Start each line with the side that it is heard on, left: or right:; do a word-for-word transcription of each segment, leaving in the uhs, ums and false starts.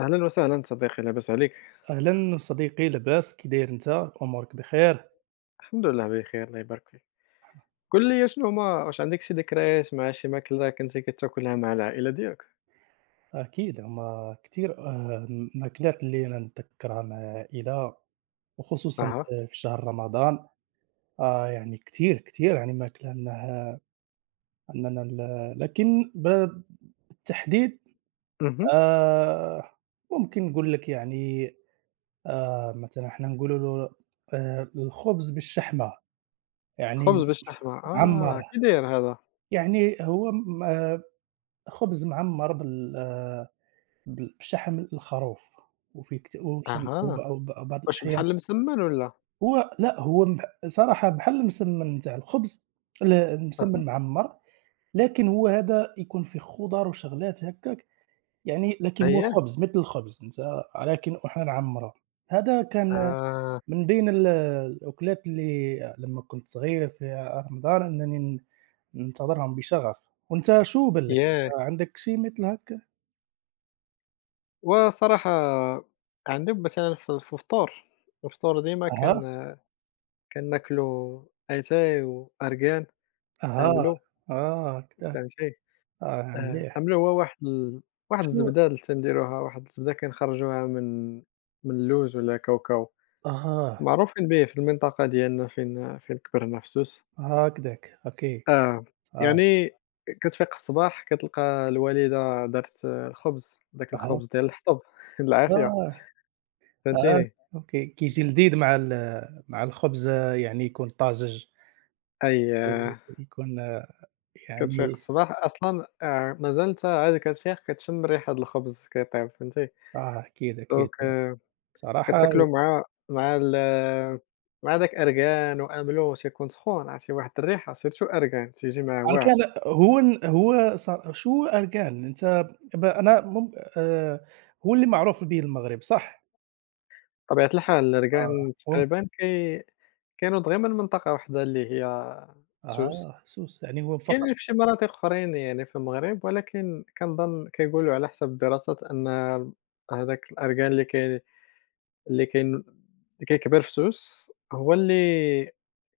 left: أهلا وسهلا صديقي لاباس عليك؟
right: أهلا صديقي، لاباس، كي داير أنت؟ أمورك بخير؟
left: الحمد لله بخير الله يبارك فيك. قل لي شنو هما واش عندك شي ذكريات مع شي ماكلة كنتي كتاكلها مع العائلة ديالك؟
right: أكيد هما كتير، آه، ماكلات اللي أنا نتذكرها مع العائلة وخصوصا
left: أها.
right: في شهر رمضان. آه يعني كتير كتير، يعني ماكلة أنها أننا ال- لكن ب- بالتحديد.
left: اهم.
right: آه ممكن نقول لك، يعني آه مثلا احنا نقولوا له آه الخبز بالشحمة، يعني
left: خبز بالشحمة
right: معمر.
left: آه كي داير هذا؟
right: يعني هو م- آه، خبز معمر بال آه، ب بشحم الخروف، وفي كت وشم وب
left: أها.
right: وب وبعض
left: واش
right: الأحيان.
left: بحال المسمن ولا؟
right: هو لأ، هو م صراحة بحال المسمّن نتاع الخبز، ال
left: أها.
right: المسمّن معمّر، لكن هو هذا يكون فيه خضار وشغلات هكاك. يعني لكن هو
left: أييه؟
right: خبز مثل الخبز أنت، لكن وحنا نعمّروه. هذا كان
left: آه.
right: من بين ال الأكلات اللي لمّا كنت صغير في رمضان أنني ن ننتظرهم بشغف. وأنت شنو بان لك،
left: ياه!
right: أنت عندك شي مثل هاك؟
left: وصراحة عندي مثلًا في في الفطور، الفطور ديما
right: أها،
left: كان كناكلو أتاي وأركان،
right: أها،
left: أملو
right: آه، كذا.
left: فهمتي؟
right: آه،
left: آه،
right: مليح.
left: عملوا هو واحد ال واحد
right: شو
left: الزبدة اللي تنديروها، واحد الزبدة كنخرجوها من من اللوز ولا الكاوكاو،
right: أها،
left: معروفين به في المنطقة ديالنا فين فين كبرنا في سوس.
right: هكداك، أوكي.
left: آه،
right: آه،
left: يعني كتفيق الصباح كتلقى الوالدة دارت آه، الخبز، داك
right: أها،
left: الخبز ديال الحطب بالعافية،
right: آه، أها،
left: فهمتيني؟
right: أوكي. كيجي لذيذ مع ال مع الخبز، آه، يعني يكون طازج
left: أييه،
right: ويكون، آه،
left: كتفيق
right: يعني
left: الصباح أصلًا آه، مازال نتا عاد كتفيق كتشم ريحة هاد الخبز كيطيب، فهمتي؟
right: آه، أكيد، أكيد.
left: دوك
right: صراحة
left: كنت تاكلو مع مع ال مع داك أركان وأملو تيكون سخون، عرفتي واحد الريحة سيرتو أركان تيجي معاه واعر،
right: الأركان هو ن هو ص شو أركان؟ أنت ب أنا مم آآ، هو اللي معروف به المغرب، صح؟
left: بطبيعة الحال
right: آه،
left: الأركان
right: هم،
left: تقريبا كي كينوض غير من منطقة وحدة اللي هي سوس،
right: آه، سوس يعني هو فقط.
left: كاينين في شي مناطق أخرين يعني في المغرب ولكن كنظن كيقولوا على حسب الدراسات أن هذاك الأركان اللي كي اللي كين اللي كيكبر في سوس هو اللي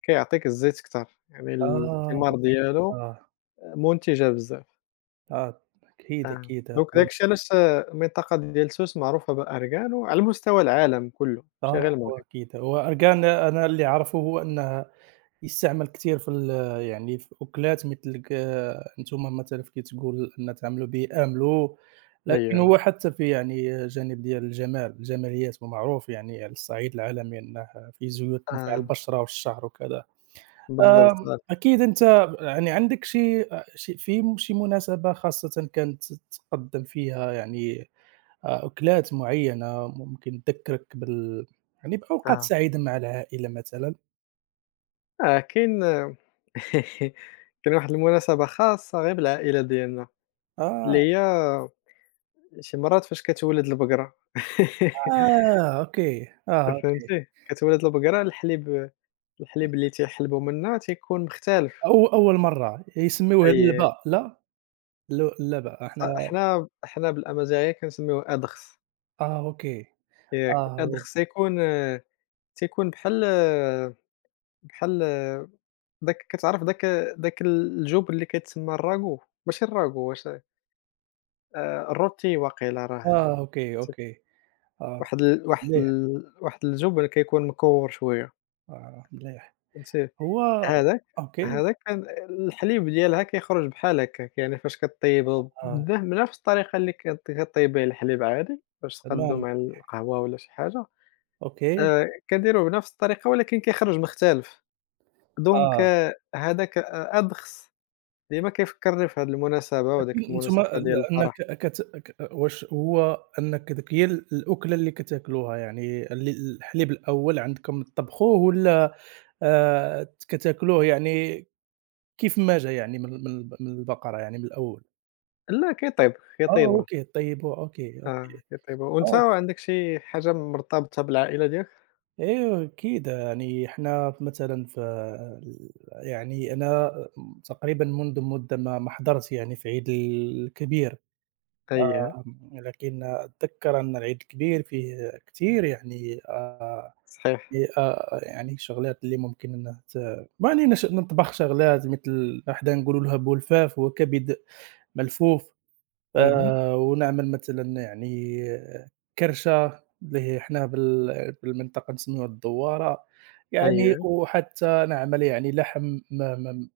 left: كيعطيك الزيت كتر، يعني
right: آه،
left: الثمار ديالو
right: آه،
left: منتجة بزاف.
right: آه، أكيد،
left: آه،
right: أكيد.
left: دونك داك الشي علاش آه، المنطقة ديال سوس معروفة بأركان وعلى مستوى العالم كلّه، ماشي
right: آه،
left: غير
right: هو
left: المغرب.
right: أكيد، هو أرجان أنا اللي أعرفه هو أنه يستعمل كتير في ال يعني في أكلات مثل ك أنتم مثلًا كي تقول أن تعملوا به آملو، لكن
left: أيوه،
right: هو حتى في يعني جانب ديال الجمال، الجماليات، هو معروف يعني على الصعيد العالمي، أنه فيه زيوت تنفع
left: آه،
right: البشرة والشعر وكذا.
left: بالضبط،
right: آمم،
left: آه،
right: أكيد أنت يعني عندك شي أ شي في شي مناسبة خاصةً كانت تقدّم فيها، يعني آه، أكلات معيّنة ممكن تذكّرك بال يعني بأوقات
left: آه.
right: سعيدة مع العائلة مثلًا؟
left: آه كاين آه، كاين واحد المناسبة خاصة غير بالعائلة ديالنا،
right: آه،
left: اللي هي شي مرات فاش كتولد البقرة
right: آه، أوكي، آه، أوكي.
left: فهمتي، كتولد البقرة الحليب الحليب اللي تيحلبوا منها تيكون مختلف.
right: أو أول مرّة يسميوها
left: أي
right: اللّبة، لا؟ الل اللّبة
left: ص
right: إحنا،
left: حنا حنا بالأمازيغية كنسميوه أدخس،
right: آه، أوكي،
left: ياك
right: آه، هو،
left: أدخس تيكون تيكون بحال بحال داك كتعرف داك داك الجُبن اللي كيتسمى الراغو، ماشي الراغو واش آآ الروتي واقيلا راه
right: آه، أوكي،
left: ت
right: أوكي، آه،
left: واحد ال واحد
right: مليح،
left: ال واحد الجُبن كيكون مكوّر شوية
right: آه، مليح.
left: فهمتي،
right: هو،
left: هاذاك
right: أوكي،
left: هاذاك كان الحليب ديالها كيخرج بحال هكاك، يعني فاش كطيّبه
right: آه،
left: بنف بنفس الطريقة اللي كت كطيّب بها الحليب عادي باش تقادو
right: تمام،
left: مع القهوة ولا شي حاجة،
right: أوكي،
left: آآ كنديروه بنفس الطريقة ولكن كيخرج مختلف. دونك
right: آه.
left: آه، هذاك آه، أدخس ديما كيفكّرني في هاد المناسبة وهاديك
right: لكن أنتم،
left: المناسبة ديال
right: أنك
left: الفرح.
right: كت ك واش هو أنك ديك هي ال الأكلة اللي كتاكلوها، يعني ال الحليب الأول عندكم تطبخوه والّا آآ كتاكلوه، يعني كيف ما جا، يعني من من من البقرة، يعني من الأول؟
left: لا كيطيب،
right: آه
left: كيطيبها،
right: أوكي، طيبوه، أوكي،
left: آه
right: أوكي.
left: كيطيبها. وأنت
right: آه،
left: عندك شي حاجة مرتبطة بالعائلة ديالك؟
right: أيوه أكيد، يعني إحنا مثلًا في ال يعني أنا تقريبًا منذ مدة، ما ما حضرت يعني في عيد الكبير.
left: أييه
right: آه، لكن أتذكّر أن العيد كبير فيه كتير، يعني آآ
left: صحيح.
right: ي آآ يعني شغلات اللي ممكن أنه ت يعني نش نطبخ شغلات مثل حنا نقولوا لها بولفاف، هو كبد ملفوف.
left: اهم.
right: آآ ونعمل مثلًا يعني كرشة اللي هي حنا بال بالمنطقة نسميوها الدوّارة. يعني
left: أييه
right: وحتى نعمل يعني لحم م م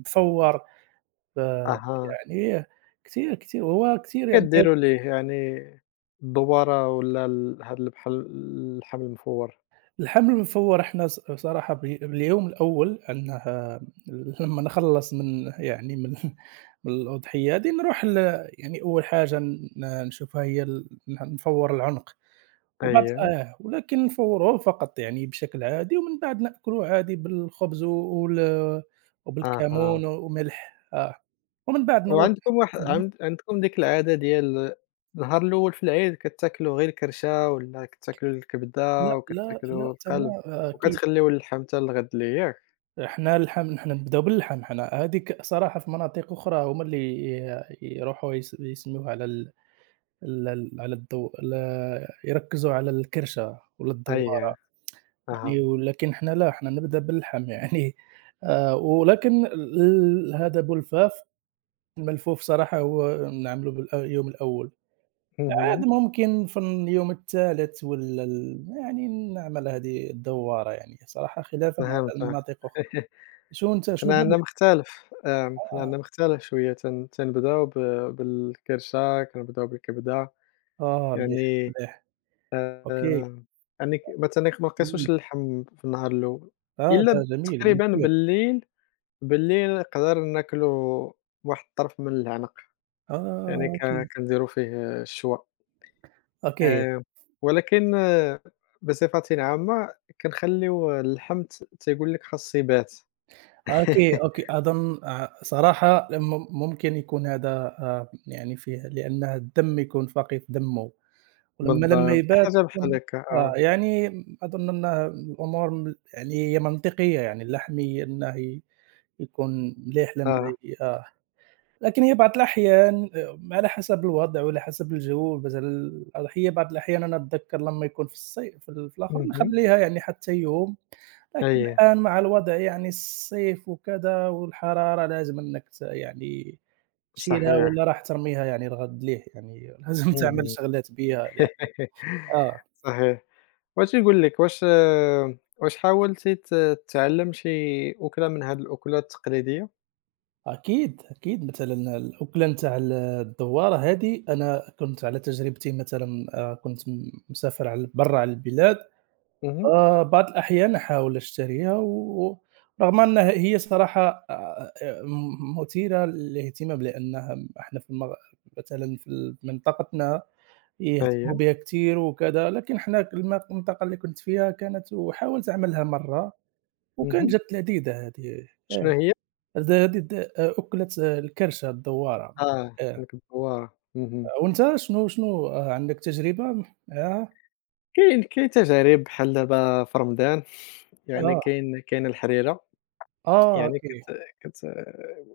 right: مفوّر،
left: أها.
right: فيعني كتير، كتير، وهو كتير يعني.
left: كديروا ليه يعني الدبارة والّا ال هاد ال بحال الحمل المفور؟
right: الحمل المفوّر إحنا، ص صراحة، ب باليوم الأول، أنه لمّا نخلّص من، يعني من من الأضحية هذه، نروح ل يعني أول حاجة ن نشوفها هي ال ن نفوّر العنق. وبعد،
left: أييه
right: آه، ولكن نفوّروه فقط يعني بشكل عادي، ومن بعد نأكلوه عادي بالخبز و وال
left: أها.
right: وبالكمون وملح، آه. ومن بعد نروح.
left: وعندكم واحد
right: اهم،
left: عند عندكم ديك العادة ديال النهار الأول في العيد كتاكلوا غير الكرشة ولا كتاكلوا
right: لأ،
left: الكبدة
right: لأ، لأ،
left: وكتاكلوا القلب
right: تما أكيد.
left: وكتخليو اللحم حتى الغد اللي ياك؟
right: إحنا اللحم إحنا نبداو باللحم إحنا. هاذيك صراحة في مناطق أخرى هُما اللي ي يروحوا يس يسميوها على ال ال ال على الضو ال يركّزوا على الكرشة ولا الدوّارة،
left: أييه، أها،
right: يعني. ولكن إحنا لا، إحنا نبدا باللحم يعني. آآ، ولكن ال هذا أبو لفاف، الملفوف، صراحة هو نعملوا بالأ اليوم الأول، عاد
left: اهم،
right: ممكن في اليوم التالت ولا ال يعني نعمل هذه الدوّارة، يعني صراحة خلافًا على
left: فهمت آه.
right: المناطق أخرى. شو أنت شنو
left: حنا عندنا
right: بالك؟
left: مختلف، آمم، حنا
right: آه.
left: عندنا مختلف شوية تن تنبداو ب بالكرشة، كنبداو بالكبدة،
right: آه، مليح،
left: يعني
right: مليح، أوكي.
left: آمم، يعني ك ما تنق ما
right: إمم.
left: نقيسوش اللحم في النهار الأول،
right: آه، ده
left: إلا
right: جميل،
left: تقريبًا
right: مثير.
left: بالليل بالليل نقدر ناكلو واحد الطرف من العنب، يعني
right: آه،
left: ك
right: أوكي،
left: كنديرو فيه الشوا،
right: أوكي،
left: آآ ولكن آه، بصفة عامة كنخليو اللحم ت تيقول لك خاص يبات.
right: أوكي، أوكي. أظن آآ صراحة مم ممكن يكون هذا آآ يعني فيه، لأن الدم يكون فقير دمه، ولمّا لمّا
left: بالضبط، شي
right: يبات
left: حاجة بحال
right: يكون،
left: هكا،
right: آه،
left: آه،
right: يعني. أظن أنه الأمور م يعني هي منطقية، يعني اللحمي أنه ي يكون مليح لمّا
left: آه،
right: ي آه. لكن هي بعض الأحيان، آآ على حسب الوضع وعلى حسب الجو، مثلًا الأضحية، بعض الأحيان أنا أتذكر لمّا يكون في الصي في ال في الآخر
left: اهم،
right: نخلّيها يعني حتى يوم، لكن
left: أييه
right: الآن مع الوضع، يعني الصيف وكذا والحرارة، لازم إنك ت يعني تشيلها
left: صحيح،
right: والّا راح ترميها يعني الغد ليه، يعني لازم تعمل
left: اهم.
right: شغلات بها ل آه.
left: صحيح، بغيت نقول لك واش آه، واش حاولتِ ت تتعلم شي أكلة من هاد الأكلات التقليدية؟
right: أكيد، أكيد، مثلًا الأكلة نتاع ال الدوارة هذه، أنا كنت على تجربتي مثلًا، آآ كنت م مسافر على برّا، على البلاد.
left: اهم،
right: آه، بعض الأحيان أحاول أشتريها، و رغم أنها هي صراحة، آآ، م مثيرة للاهتمام، لأنها إحنا في المغ مثلًا في ال منطقتنا يهتموا
left: أييه،
right: بها كتير وكذا، لكن إحنا ك الم المنطقة اللي كنت فيها كانت، وحاولت أعملها مرّة وكانت
left: اهم،
right: جات لذيذة هذه،
left: شنو
right: آه.
left: هي؟
right: هذ هذه د آه، أكلة، آه، الكرشة الدوّارة،
left: آه،
right: آه.
left: ديك الدوّارة، اهم.
right: وأنت شنو شنو، آه، عندك تجربة معاها؟
left: كاين كاين تجارب بحال دابا في رمضان، يعني
right: آه،
left: كاين كاينة الحريرة،
right: آه،
left: يعني
right: أوكي،
left: كت كت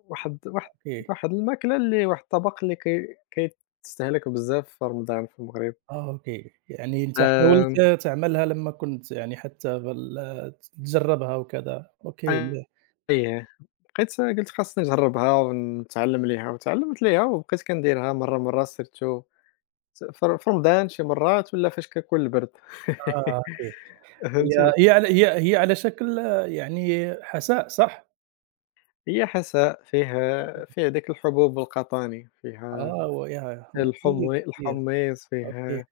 left: واحد واحد
right: أوكي.
left: واحد الماكلة اللي واحد الطبق اللي كي كيتستهلك بزاف في رمضان في المغرب.
right: آه، أوكي، يعني أنت
left: آمم،
right: حاولت تعملها لمّا كنت، يعني حتى بال تجرّبها وكذا، أوكي مليح،
left: أييه، بقيت قلت خاصني نجرّبها ونتعلّم ليها وتعلّمت ليها وبقيت كنديرها مرّة، مرّة سيرتو ت في ر في رمضان شي مرات ولا فاش كنكون البرد.
right: آه أوكي. هي
left: فهمتي؟
right: هي على هي هي على شكل يعني حساء، صح؟
left: هي حساء فيها فيها داك الحبوب القطاني، فيها
right: آه وياه مثير،
left: الحمي
right: مثير،
left: الحميص،
right: أوكي،
left: فيه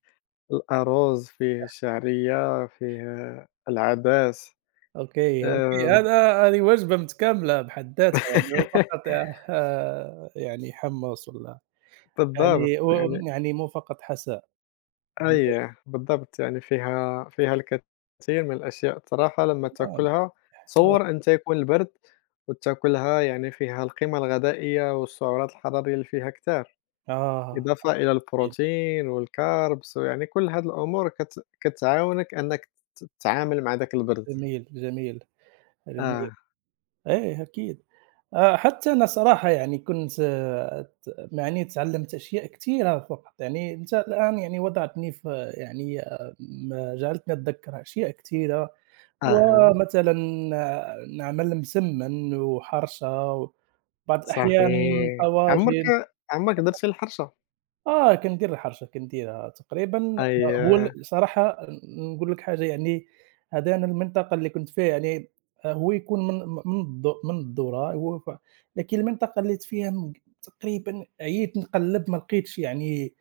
left: الأرز، فيه الشعرية، فيه العدس،
right: أوكي، أوكي.
left: آمم
right: هذا هذه وجبة متكاملة بحد ذاتها، يعني مو فقط، آه، يعني حمص والّا،
left: بالضبط
right: يعني
left: يعني
right: وم يعني مو فقط حساء، آه مليح،
left: أييه بالضبط يعني فيها فيها الكثير من الأشياء الصراحة لمّا
right: آه،
left: تاكلها تصوّر أنت يكون البرد وتاكلها يعني فيها القيمة الغذائية والسعرات الحرارية اللي فيها كتار.
right: آه، آه،
left: إضافة إلى
right: جميل،
left: البروتين والكاربس ويعني كل هاد الأمور كت كتعاونك أنك ت تتعامل مع داك البرد.
right: جميل، جميل، جميل،
left: آه،
right: إيه أكيد. آآ حتى أنا صراحة، يعني كنت، آه، ت يعني تعلّمت أشياء كثيرة فقط، يعني أنت الآن، يعني وضعتني في، يعني آه، م جعلتني أتذكّر أشياء كثيرة.
left: أها،
right: ومثلًا، آه، نعمل مسمّن وحرشة وبعض الأحيان
left: صحيح. عمرك
right: طواجن.
left: عمرك درتي الحرشة؟
right: آه، كندير الحرشة، كنديرها تقريبا، آآ، هو
left: أييه،
right: ال صراحة نقول لك حاجة، يعني هذا أنا المنطقة اللي كنت فيها، يعني آآ، هو يكون من م من الض من الذرة، هو ف لكن المنطقة اللي كنت فيها م تقريبا عييت نقلّب ما لقيتش، يعني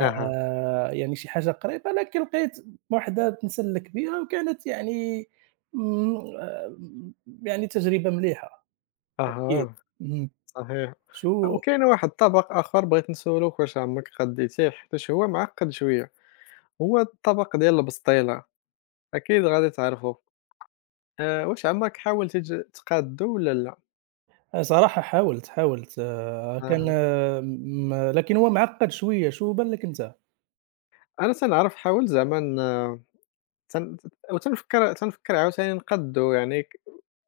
left: أها،
right: يعني شي حاجة قريبة، لكن لقيت وحدة نسلّك بها وكانت، يعني امم، آآ، يعني تجربة مليحة أكيد.
left: أها،
right: اهم.
left: صحيح.
right: شو
left: وكاين واحد الطبق آخر بغيت نسولك واش عمرك غديتيه حيتاش هو معقد شوية، هو الطبق ديال البسطيلة، أكيد غادي تعرفو. آآ، واش عمرك حاولتي تج تقادّو والّا لأ؟
right: آآ صراحة حاولت، حاولت، آآ كان
left: أها،
right: آه، م لكن هو معقّد شوية، شو بان لك أنت؟
left: أنا تنعرف حاولت زعما ن تن وتنفكّر تنفكّر عاوتاني نقادّو، يعني ك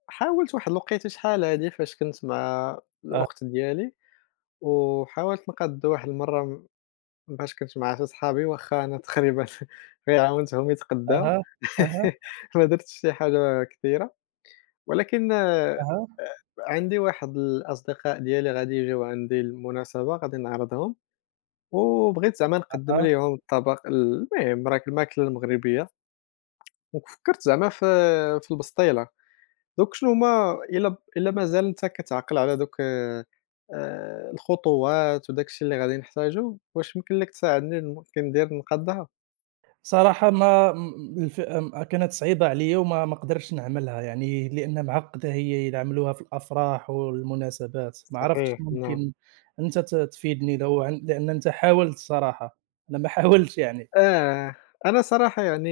left: حاولت واحد الوقيتة شحال هادي فاش كنت مع
right: أه،
left: الأخت ديالي، وحاولت نقادّو واحد المرّة م فاش كنت مع شي صحابي واخا أنا تقريبًا غير عاونتهم يتغداو
right: أها، أها،
left: ما درتش شي حاجة كثيرة، ولكن آه،
right: أها،
left: عندي واحد الأصدقاء ديالي غادي يجيو عندي لمناسبة غادي نعرضهم، وبغيت زعما نقدّم
right: أها.
left: ليهم الطبق المهم راك الماكلة المغربية، وفكّرت زعما في في البسطيلة. دوك شنو هُما إلا إلا مازال أنت كتعقل على دوك آآ الخطوات وداك الشي اللي غادي نحتاجو، واش يمكن لك تساعدني ن كندير نقدّها؟
right: صراحة ما م الف م كانت صعيبة عليَّ، وما ما قدرتش نعملها، يعني لأنها معقّدة، هي يعملوها في الأفراح والمناسبات. ما عرفتش
left: صحيح، نعم.
right: ممكن أنت ت تفيدني لو عن، لأن أنت حاولت الصراحة، أنا ما حاولتش يعني.
left: آه، أنا صراحة يعني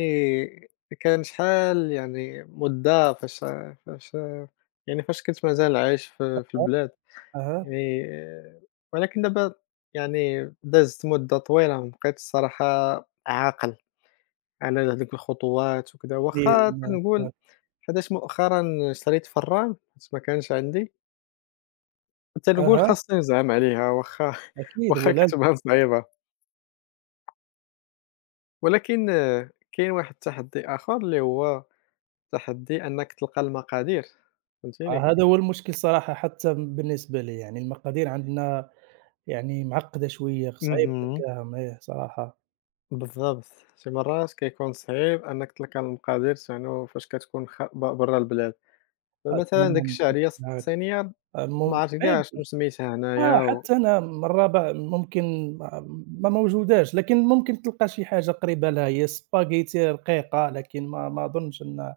left: كان شحال يعني مدة فاش فاش يعني فاش كنت مازال عايش في في
right: أها،
left: البلاد،
right: أها،
left: يعني آه، ولكن دابا يعني دازت مدة طويلة وبقيت الصراحة عاقل. على هذيك الخطوات وكذا واخا
right: جميل،
left: تنقول حيتاش مؤخرا شريت فران حيت ما كانش عندي، تنقول
right: أها،
left: خاصني نزعم عليها واخا
right: أكيد
left: واخا
right: هو لاز
left: كتبان صعيبة، ولكن آه، كاين واحد التحدي آخر اللي هو تحدي أنك تلقى المقادير فهمتيني؟
right: آه. هذا هو المشكل صراحة، حتى بالنسبة لي، يعني المقادير عندنا، يعني معقّدة شوية، صعيب
left: اهم،
right: تلقاهم إيه صراحة.
left: بالضبط، شي مرات كيكون صعيب أنك تلقى المقادير يعني فاش كتكون خ ب برا البلاد،
right: آه،
left: فمثلا
right: تمام،
left: ديك
right: متفق
left: الشعرية
right: معاك،
left: الصينية
right: آه،
left: ما
right: مم
left: عرفت كاع
right: صعيب،
left: شنو سميتها
right: آه.
left: هنايا و
right: حتى أنا مرّة ب ممكن ما ما موجوداش، لكن ممكن تلقى شي حاجة قريبة لها، هي الspaghetti رقيقة، لكن ما ما أظنش أن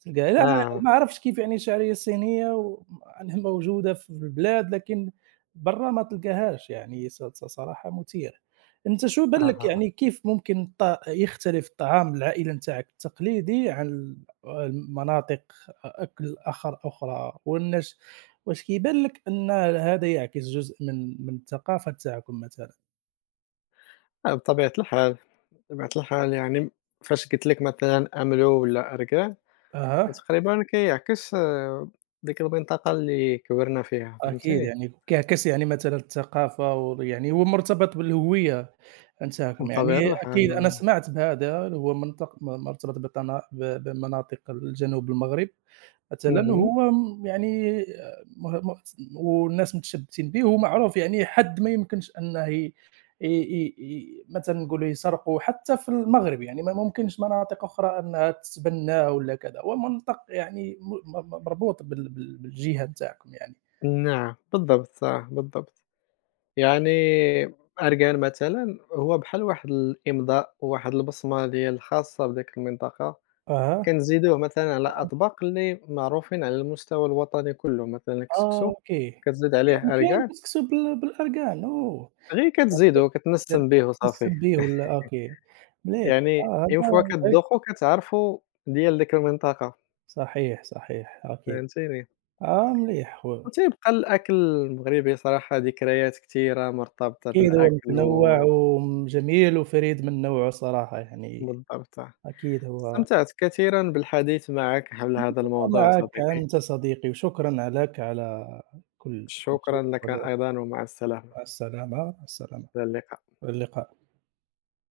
right: تلقاها،
left: آه،
right: لا.
left: آه.
right: ما عرفتش كيف، يعني الشعرية الصينية، و أنها موجودة في البلاد، لكن برّا ما تلقاهاش، يعني ص ص صراحة مثيرة. أنت شو بان لك،
left: آه.
right: يعني كيف ممكن الط يختلف طعام العائلة نتاعك التقليدي عن ال المناطق، أكل آخر أخرى؟ والناش واش كيبان لك أن هذا يعكس جزء من من الثقافة نتاعكم مثلًا؟
left: آه، بطبيعة الحال، بطبيعة الحال يعني فاش قلت لك مثلًا أملو والّا أركان،
right: أها،
left: تقريبًا كيعكس آه، ديك المنطقة اللي كبرنا فيها
right: أكيد
left: فهمتيني،
right: يعني كيعكس، يعني مثلًا الثقافة وال يعني هو مرتبط بالهوية. أنساكم، يعني
left: بطبيعة الحال
right: أكيد أنا
left: آه،
right: سمعت بهذا، اللي هو منطق م مرتبط بطنا ب بمناطق الجنوب المغرب مثلًا،
left: اهم،
right: هو م يعني مه م والناس متشبتين به ومعروف، يعني حد ما يمكنش أنه ي ي ي ي مثلًا نقولوا يسرقوا حتى في المغرب، يعني ما ممكنش مناطق أخرى أنها تتبناه ولا كذا، هو منطق يعني م م مربوط بال بال بالجهة نتاعكم يعني.
left: نعم بالضبط، آه، بالضبط، يعني أركان مثلًا هو بحال واحد الإمضاء وواحد البصمة ديال الخاصة بديك المنطقة،
right: أها،
left: كنزيدوه مثلًا على أطباق اللي معروفين على المستوى الوطني كلّه، مثلًا
right: آه
left: الكسكسو
right: أوكي،
left: كتزيد
right: يعني
left: عليه
right: كاين
left: أركان
right: كتكسوا بال بالأرقان، أوه!
left: غير
right: أكيد،
left: كتزيدو،
right: جد
left: كتنسّم به
right: تحس
left: وصافي،
right: بيه ولا، أوكي، مليح،
left: يعني
right: آه
left: اون فوا
right: هذا إيه،
left: كتذوقوا كتعرفوا ديال ديك المنطقة،
right: صحيح، صحيح، أكيد،
left: فهمتيني؟
right: آه مليح خويا،
left: وتيبقى الأكل المغربي صراحة ذكريات كتيرة مرتبطة
right: أكيد هو
left: بالأكل
right: متنوع
left: و
right: وجميل وفريد من نوعه صراحة، يعني
left: بالضبط،
right: أكيد هو.
left: استمتعت كثيرًا بالحديث معك حول هذا الموضوع
right: ومعك
left: صديقي،
right: أنت صديقي، وشكرًا لك على كل كل
left: شكرًا
right: شيء،
left: لك
right: ولا.
left: أيضًا ومع السلامة،
right: مع السلامة، مع السلامة،
left: إلى اللقاء.
right: إلى اللقاء.